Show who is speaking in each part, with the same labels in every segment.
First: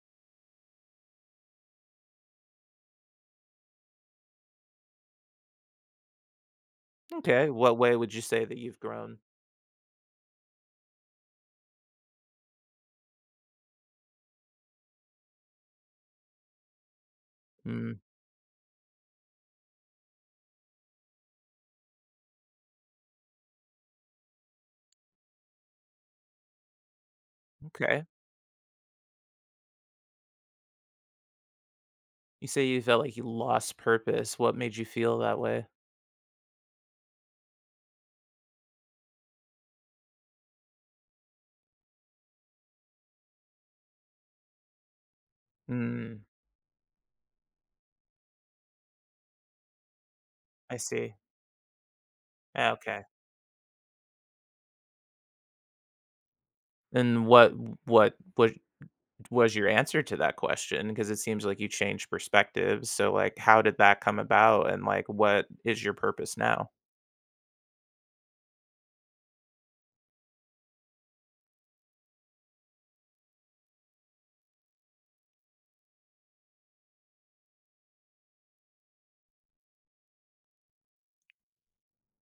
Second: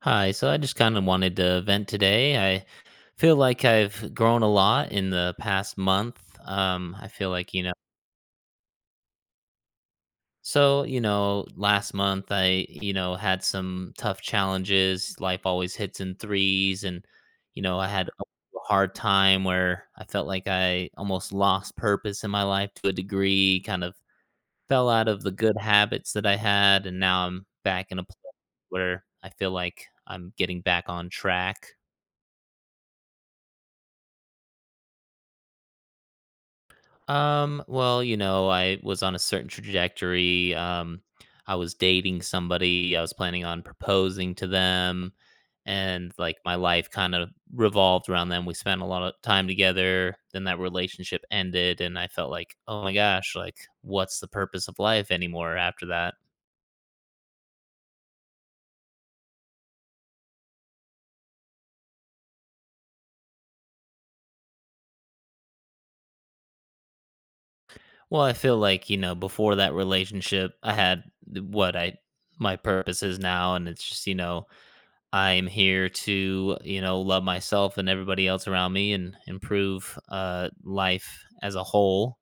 Speaker 1: Hi, so I just kind of wanted to vent today. I feel like I've grown a lot in the past month. I feel
Speaker 2: Okay,
Speaker 1: like,
Speaker 2: what way would you say that you've grown?
Speaker 1: so, last month I, had some tough challenges. Life always hits in threes. And I
Speaker 2: Mm,
Speaker 1: had a hard time where I felt like I almost lost purpose in my life to a degree, kind of fell out of the good habits that I had. And now I'm back in a
Speaker 2: okay.
Speaker 1: place where I feel like I'm getting back on track.
Speaker 2: You say you felt like you lost purpose. What made you feel that way?
Speaker 1: Well, I was on a certain trajectory. I was dating somebody, I was planning on proposing to them, and
Speaker 2: Mm,
Speaker 1: like my life kind of revolved around them. We spent a lot of time together, then that
Speaker 2: I see.
Speaker 1: relationship ended, and I felt like,
Speaker 2: Ah,
Speaker 1: oh my
Speaker 2: Okay.
Speaker 1: gosh, like what's the purpose of life anymore after that?
Speaker 2: And what was your answer to that question? Because it seems like you changed perspectives. So like how did that come about and like what is your purpose now?
Speaker 1: Well, I feel like, before that relationship, I had what I my purpose is now, and it's just, I'm here to, love myself and everybody else around me and improve life as a whole.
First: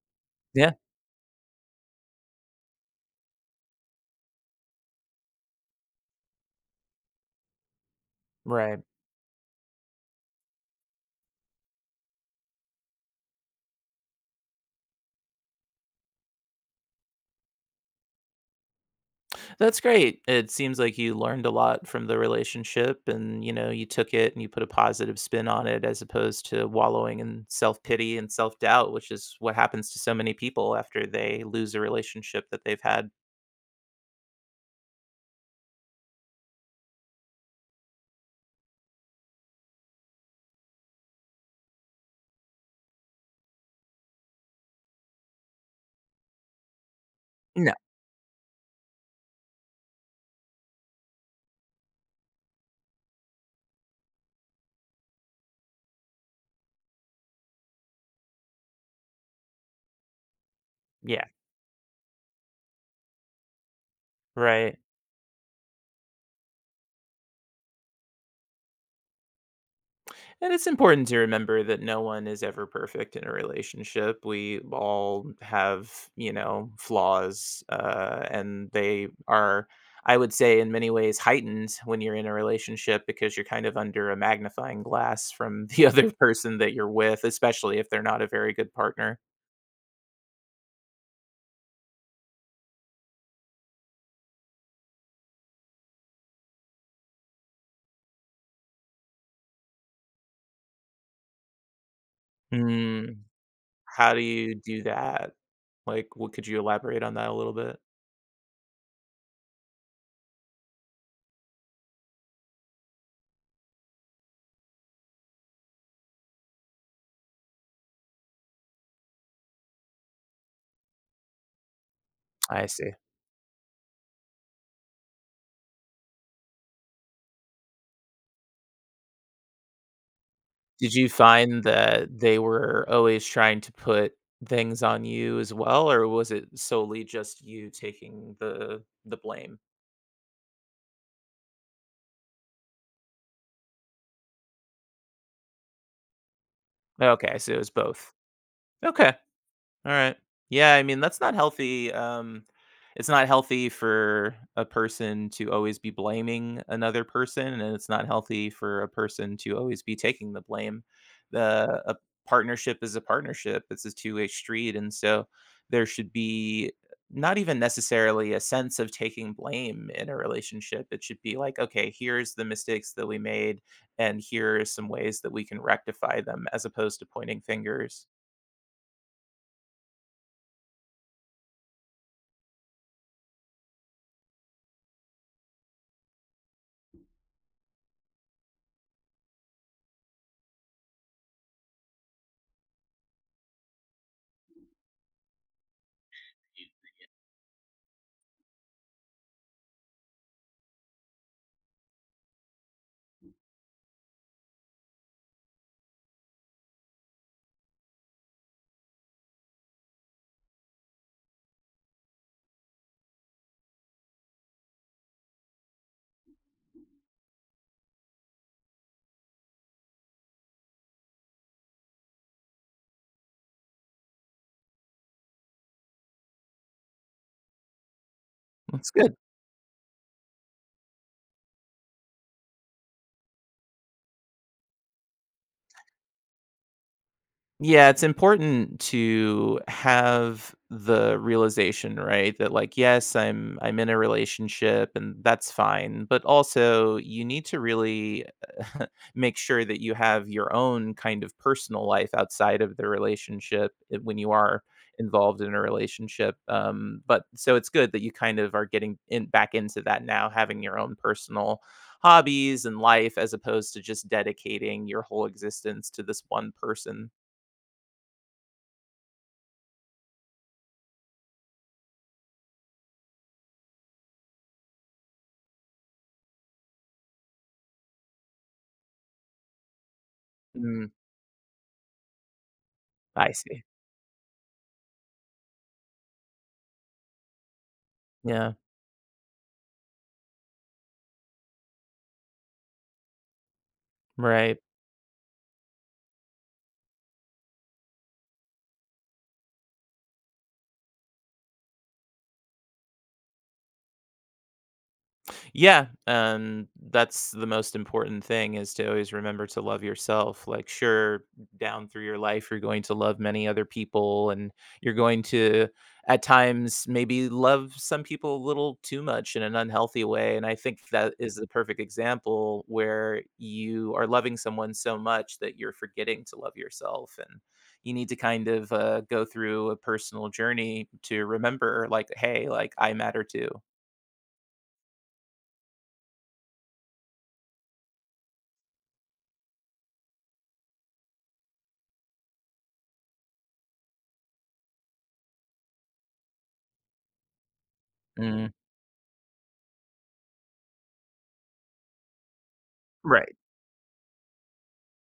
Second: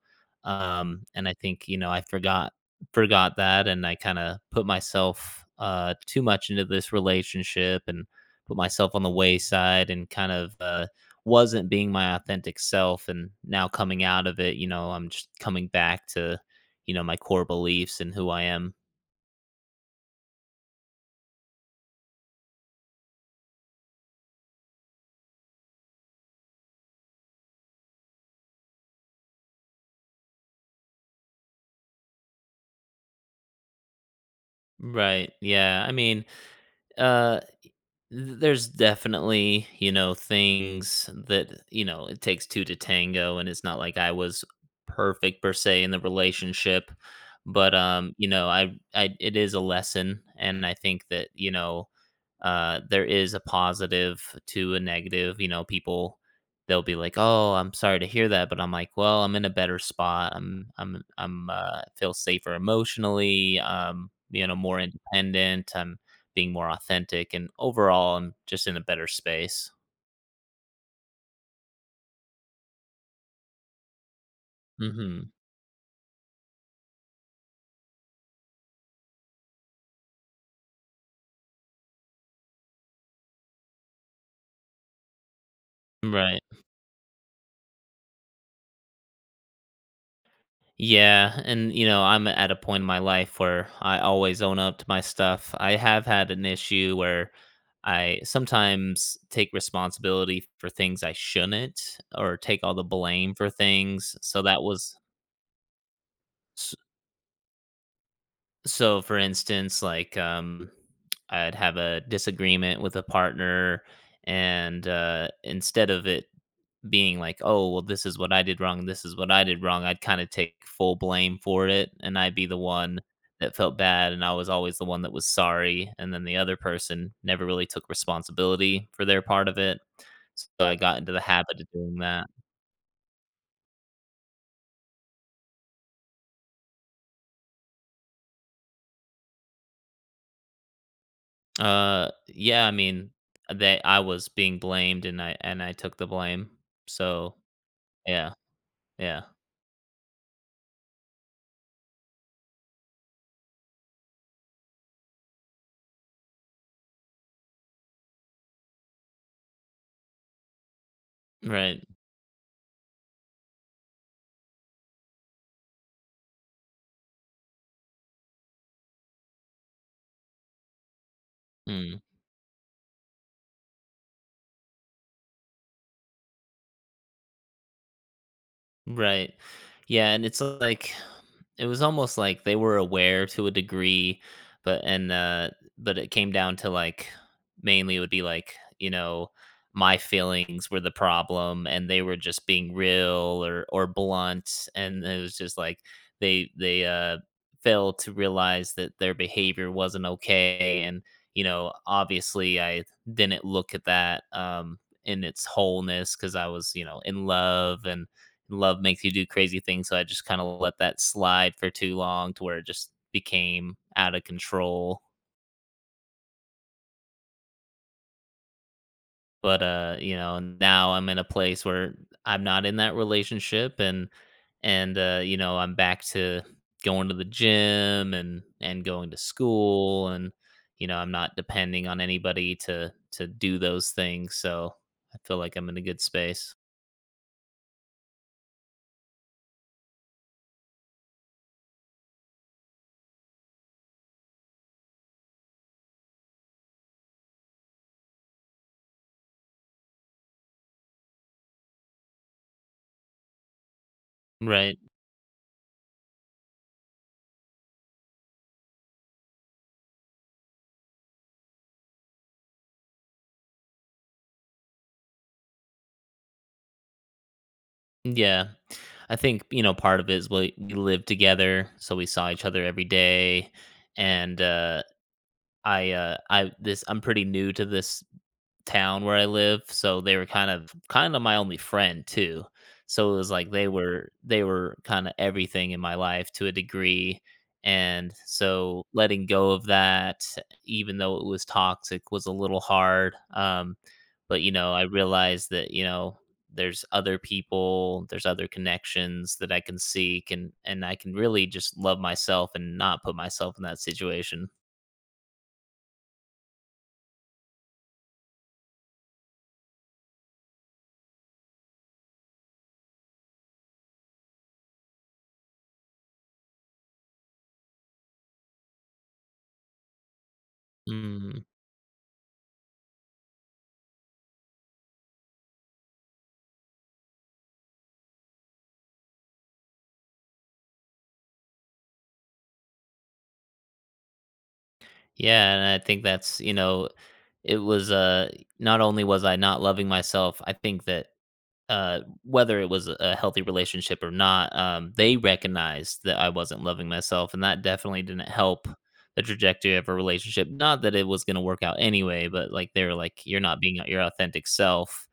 Speaker 2: Yeah.
Speaker 1: And I think, I forgot that and I kind of put myself too much into this relationship and put
Speaker 2: Right.
Speaker 1: myself on the wayside and kind of wasn't being my authentic self and now coming out of it, I'm just coming back to, my core beliefs and who I am.
Speaker 2: That's great. It seems like you learned a lot from the relationship and, you know, you took it and you put a positive spin on it as opposed to wallowing in self-pity and self-doubt, which is what happens to so many people after they lose a relationship that they've had.
Speaker 1: Right. Yeah. I mean, uh there's definitely, things that, it takes 2 to tango, and it's not like I was perfect per se in the relationship,
Speaker 2: No.
Speaker 1: but, I it is a lesson, and I think that, there is a positive to a negative, people they'll be like, "Oh, I'm sorry to hear that," but I'm like, "Well, I'm in a better spot.
Speaker 2: Yeah,
Speaker 1: Feel safer emotionally,
Speaker 2: right.
Speaker 1: more independent, I'm being more authentic and overall I'm just in a better space."
Speaker 2: And it's important to remember that no one is ever perfect in a relationship. We
Speaker 1: Mhm.
Speaker 2: all have, you know, flaws, and they are, I would say, in many ways heightened when you're in a relationship because you're kind of under a magnifying glass from the other
Speaker 1: Right.
Speaker 2: person that you're with, especially if they're not a very good partner.
Speaker 1: Yeah, and I'm at a point in my life where I always own up to my stuff. I have had an issue where I sometimes take responsibility for things I shouldn't or take all the
Speaker 2: Hmm.
Speaker 1: blame for
Speaker 2: How
Speaker 1: things,
Speaker 2: do
Speaker 1: so
Speaker 2: you
Speaker 1: that
Speaker 2: do
Speaker 1: was.
Speaker 2: that? Like, what could you elaborate on that a little bit?
Speaker 1: So, for instance, like, I'd have a disagreement with a partner, and, instead of it being like, "Oh, well, this is what I did wrong, this is what I did wrong," I'd kinda take full blame for it, and I'd be the
Speaker 2: I see.
Speaker 1: one that felt bad, and I was always the one that was sorry, and then the other person never really took responsibility for their part of it. So, I
Speaker 2: Did
Speaker 1: got
Speaker 2: you
Speaker 1: into the habit
Speaker 2: find
Speaker 1: of doing
Speaker 2: that
Speaker 1: that.
Speaker 2: they were always trying to put things on you as well, or was it solely just you taking the blame?
Speaker 1: Yeah, I mean, they I was being blamed, and I took the blame. So.
Speaker 2: Okay, so it was both.
Speaker 1: Yeah.
Speaker 2: Okay.
Speaker 1: Yeah.
Speaker 2: Alright. Yeah, I mean, that's not healthy, it's not healthy for a person to always be blaming another person, and it's not healthy for a person to always be taking the blame. The
Speaker 1: Right.
Speaker 2: a partnership is a partnership, it's a two-way street, and so there should be not even necessarily a sense of taking blame in a relationship, it should be like, "Okay,
Speaker 1: Mm.
Speaker 2: here's the mistakes that we made, and here are some ways that we can rectify them," as opposed to pointing fingers.
Speaker 1: Right. Yeah, and it's like it was almost like they were aware to a degree, but and uh but it came down to like mainly it would be like, my feelings were the problem and they were just being real or blunt and it was just like they failed to realize that their behavior wasn't okay and obviously I didn't look at that in its wholeness cuz I was, in love and love makes you do crazy things. So I just kind of let that slide for too long to where it just became out of control. But now I'm in a place where I'm not in that relationship and I'm back to going to the gym and
Speaker 2: That's
Speaker 1: going to
Speaker 2: good.
Speaker 1: school and I'm not depending on anybody to do those things. So I feel like I'm in a good space.
Speaker 2: Yeah, it's important to have the realization, right? That like, yes, I'm in a relationship and that's fine, but also you need to really make sure that you have your own kind of personal life outside of the relationship I- when you are
Speaker 1: Right.
Speaker 2: involved in a relationship. But so it's good that you kind of are getting in back into that now, having your own personal hobbies and life as opposed to just dedicating your whole existence to this one person.
Speaker 1: Yeah. I think, part of it is we lived together, so we saw each other every day. And I'm pretty new to this town where I live, so they were kind of
Speaker 2: Mm,
Speaker 1: kind of my only friend too. So it was
Speaker 2: I
Speaker 1: like
Speaker 2: see.
Speaker 1: they were kind of everything in my life to a degree. And
Speaker 2: Yeah,
Speaker 1: so letting go of that, even though it was toxic, was a little hard. Um, but you
Speaker 2: right.
Speaker 1: know, I realized that, there's other people, there's other connections that I can seek and I can really just love myself and not put myself in that situation.
Speaker 2: Yeah, that's the most important thing is to always remember to love yourself. Like, sure, down through your life, you're going to love many other people, and you're going to, at times, maybe love some people a little too much in an unhealthy way. And I think that is the perfect example where you are loving someone so much that you're forgetting to love yourself. And you need to kind of go through a personal journey to remember, like, hey, like, I matter too.
Speaker 1: Yeah, and I think that's, it was not only was I not loving myself, I think that whether it was a healthy relationship or not, they recognized that I wasn't loving myself, and that definitely didn't
Speaker 2: Mm,
Speaker 1: help the trajectory of a relationship. Not that it was going to work out anyway, but like they were like,
Speaker 2: right.
Speaker 1: "You're not being your authentic self,"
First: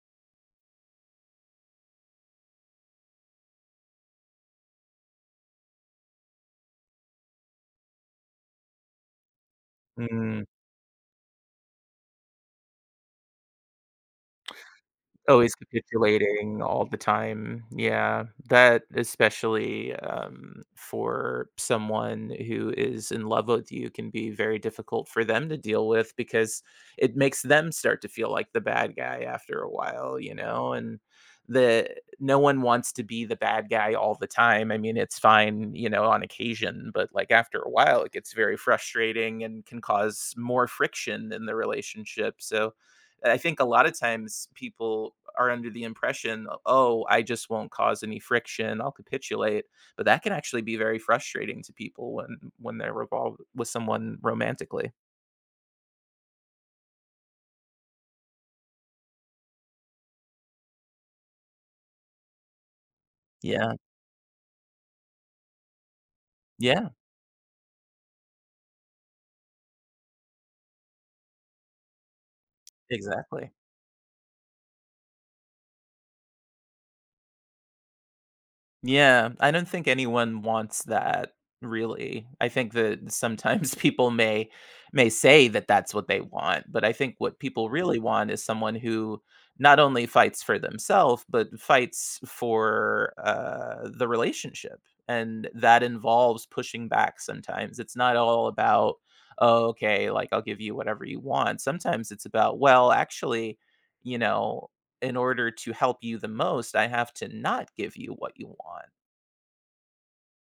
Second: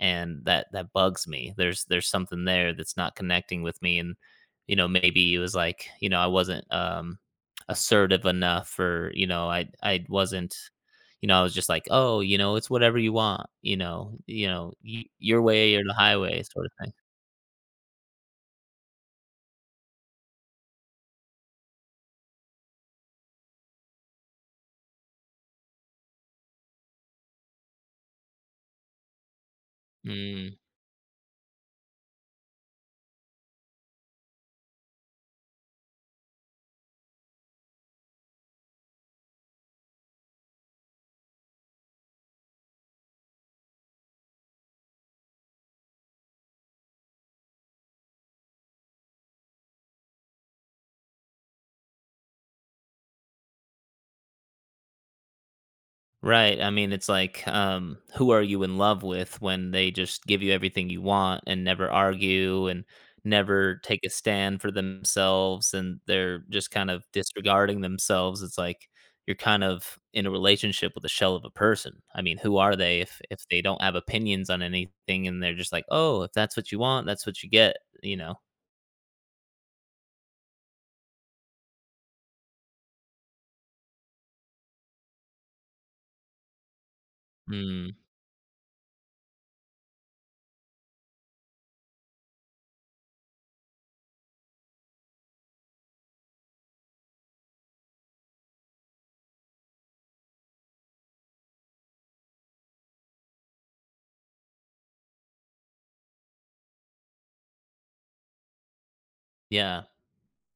Speaker 1: and that bugs me. There's something there that's not connecting with me, and maybe it was like I wasn't assertive enough, or I
Speaker 2: Mm.
Speaker 1: wasn't I was just like, "Oh, it's whatever you want, y your
Speaker 2: Always
Speaker 1: way or the highway
Speaker 2: capitulating
Speaker 1: sort of
Speaker 2: all
Speaker 1: thing."
Speaker 2: the time. Yeah, that especially, for someone who is in love with you can be very difficult for them to deal with because it makes them start to feel like the bad guy after a while, you
Speaker 1: Mm,
Speaker 2: know, and the no one wants to be the bad guy all the time. I mean, it's fine, you know, on occasion, but, like, after a while, it gets very frustrating and can cause more friction in the relationship, so I think a lot of times people are under the impression, oh, I just won't cause any friction. I'll capitulate. But that can actually be very frustrating to people when they're involved with someone romantically.
Speaker 1: right, I mean, it's like, who are you in love with when they just give you everything you want and never argue and
Speaker 2: Yeah.
Speaker 1: never take a stand for themselves, and they're just kind
Speaker 2: Yeah.
Speaker 1: of disregarding themselves? It's like you're kind of in a relationship with a shell of a person. I mean, who are they if
Speaker 2: Exactly.
Speaker 1: they don't have opinions on anything and they're just like, "Oh, if that's what you want, that's what you get," you know?
Speaker 2: Yeah, I don't think anyone wants that really. I think that sometimes people may say that that's what they want, but I think what people
Speaker 1: Mm.
Speaker 2: really want is someone who not only fights for themselves but fights for the relationship, and that involves pushing back. Sometimes it's not all about oh, okay, like I'll give you whatever you want. Sometimes it's about well, actually, you know in order to help you the most, I have to not give you what you want.
Speaker 1: Yeah,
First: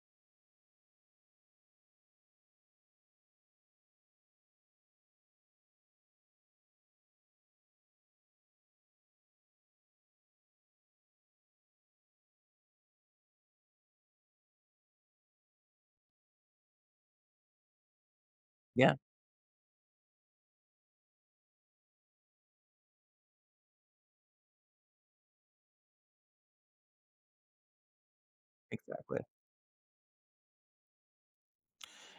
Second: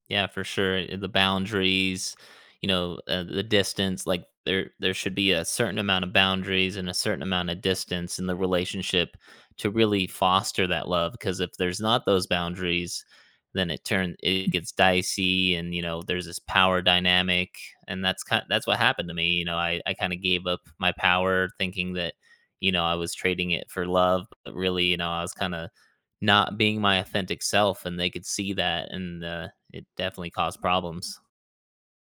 Speaker 1: yeah, for sure, eh, the boundaries, the distance, like, there should be a certain amount of boundaries and a certain amount of distance in the relationship to really foster that love. Because if there's not those boundaries, then it gets dicey and, there's this power dynamic, and that's what
Speaker 2: Yeah,
Speaker 1: happened to me, I kinda gave up my power thinking that, I was trading it for love, but really, I was kinda not being my authentic self and they could see that
Speaker 2: exactly.
Speaker 1: and it definitely caused problems.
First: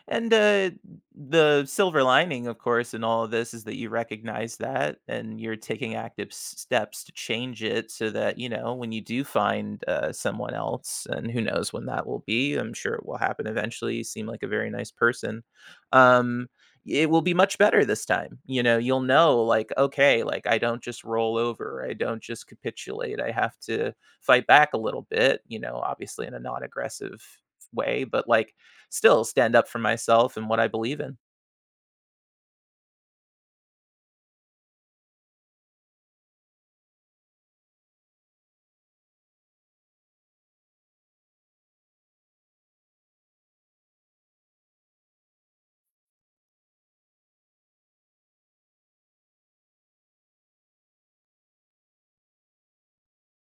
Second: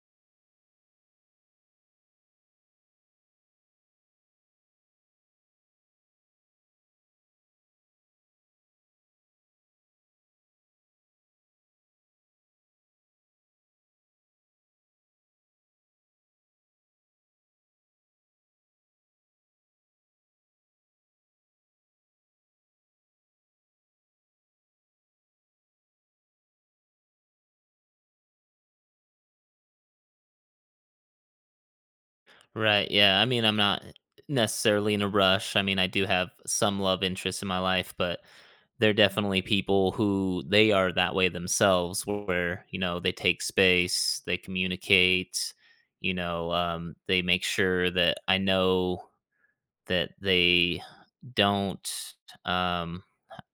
Speaker 2: And the silver lining, of course, in all of this is that you recognize that and you're taking active steps to change it so that, you know, when you do find someone else, and who knows when that will be, I'm sure it will happen eventually. You seem like a very nice person. Um, it will be much better this time. You know, you'll know, like, okay, like I don't just roll over, I don't just capitulate, I have to fight back a little bit, you know, obviously in a non aggressive way, but like, still stand up for myself and what I believe in.
Speaker 1: Right. Yeah. I mean, I'm not necessarily in a rush. I mean, I do have some love interests in my life, but they're definitely people who they are that way themselves, where they take space, they communicate, they make sure that I know that they don't um,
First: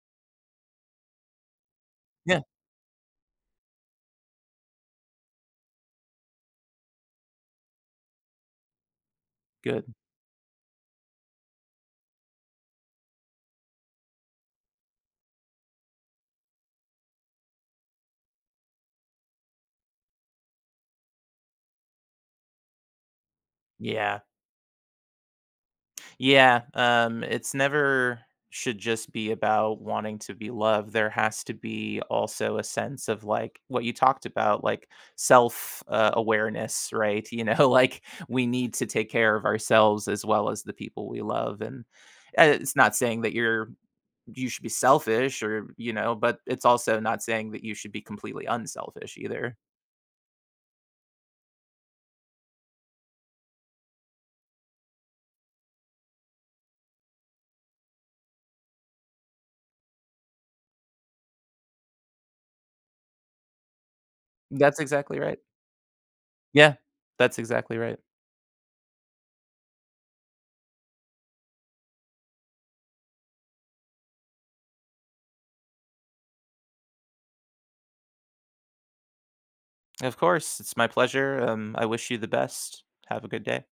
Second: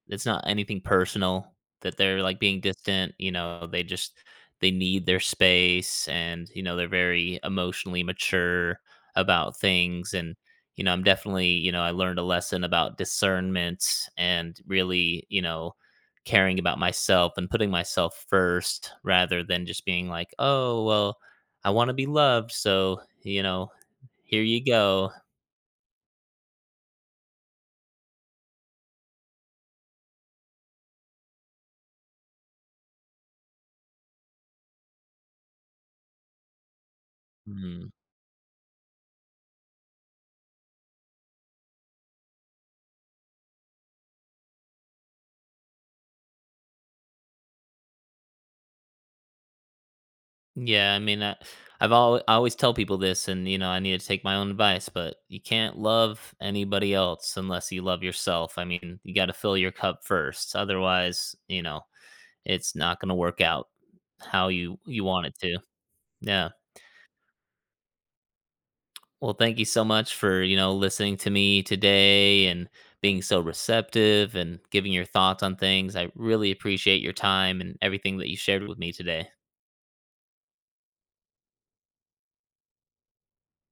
Speaker 1: it's not anything personal that they're, like,
Speaker 2: Yeah,
Speaker 1: being distant, they need their space and, they're very emotionally mature about
Speaker 2: good.
Speaker 1: things. And, I'm definitely you know, I learned a lesson about discernment and really, caring about myself and putting myself first rather than just being like, "Oh, well, I wanna be loved, so,
Speaker 2: Yeah.
Speaker 1: here you go."
Speaker 2: Yeah, it's never should just be about wanting to be loved. There has to be also a sense of, like, what you talked about, like, self, awareness, right? You know,
Speaker 1: Mhm.
Speaker 2: like, we need to take care of ourselves as well as the people we love, and, it's not saying that you're you should be selfish or, you know, but it's also not saying that you should be completely unselfish either.
Speaker 1: Yeah, I mean, I always tell people this, and I need to take my own advice, but you can't love anybody else unless you love yourself. I mean, you got to fill your cup first, otherwise, it's not going to work out how you
Speaker 2: That's
Speaker 1: you
Speaker 2: exactly
Speaker 1: want it
Speaker 2: right.
Speaker 1: to. Yeah.
Speaker 2: Yeah, that's exactly right.
Speaker 1: Well, thank you so much for listening to me today and being so receptive and giving your thoughts on things. I really appreciate your time and everything that you shared with me today.
Speaker 2: Of course, it's my pleasure, I wish you the best. Have a good day.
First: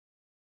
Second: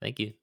Speaker 1: Thank you.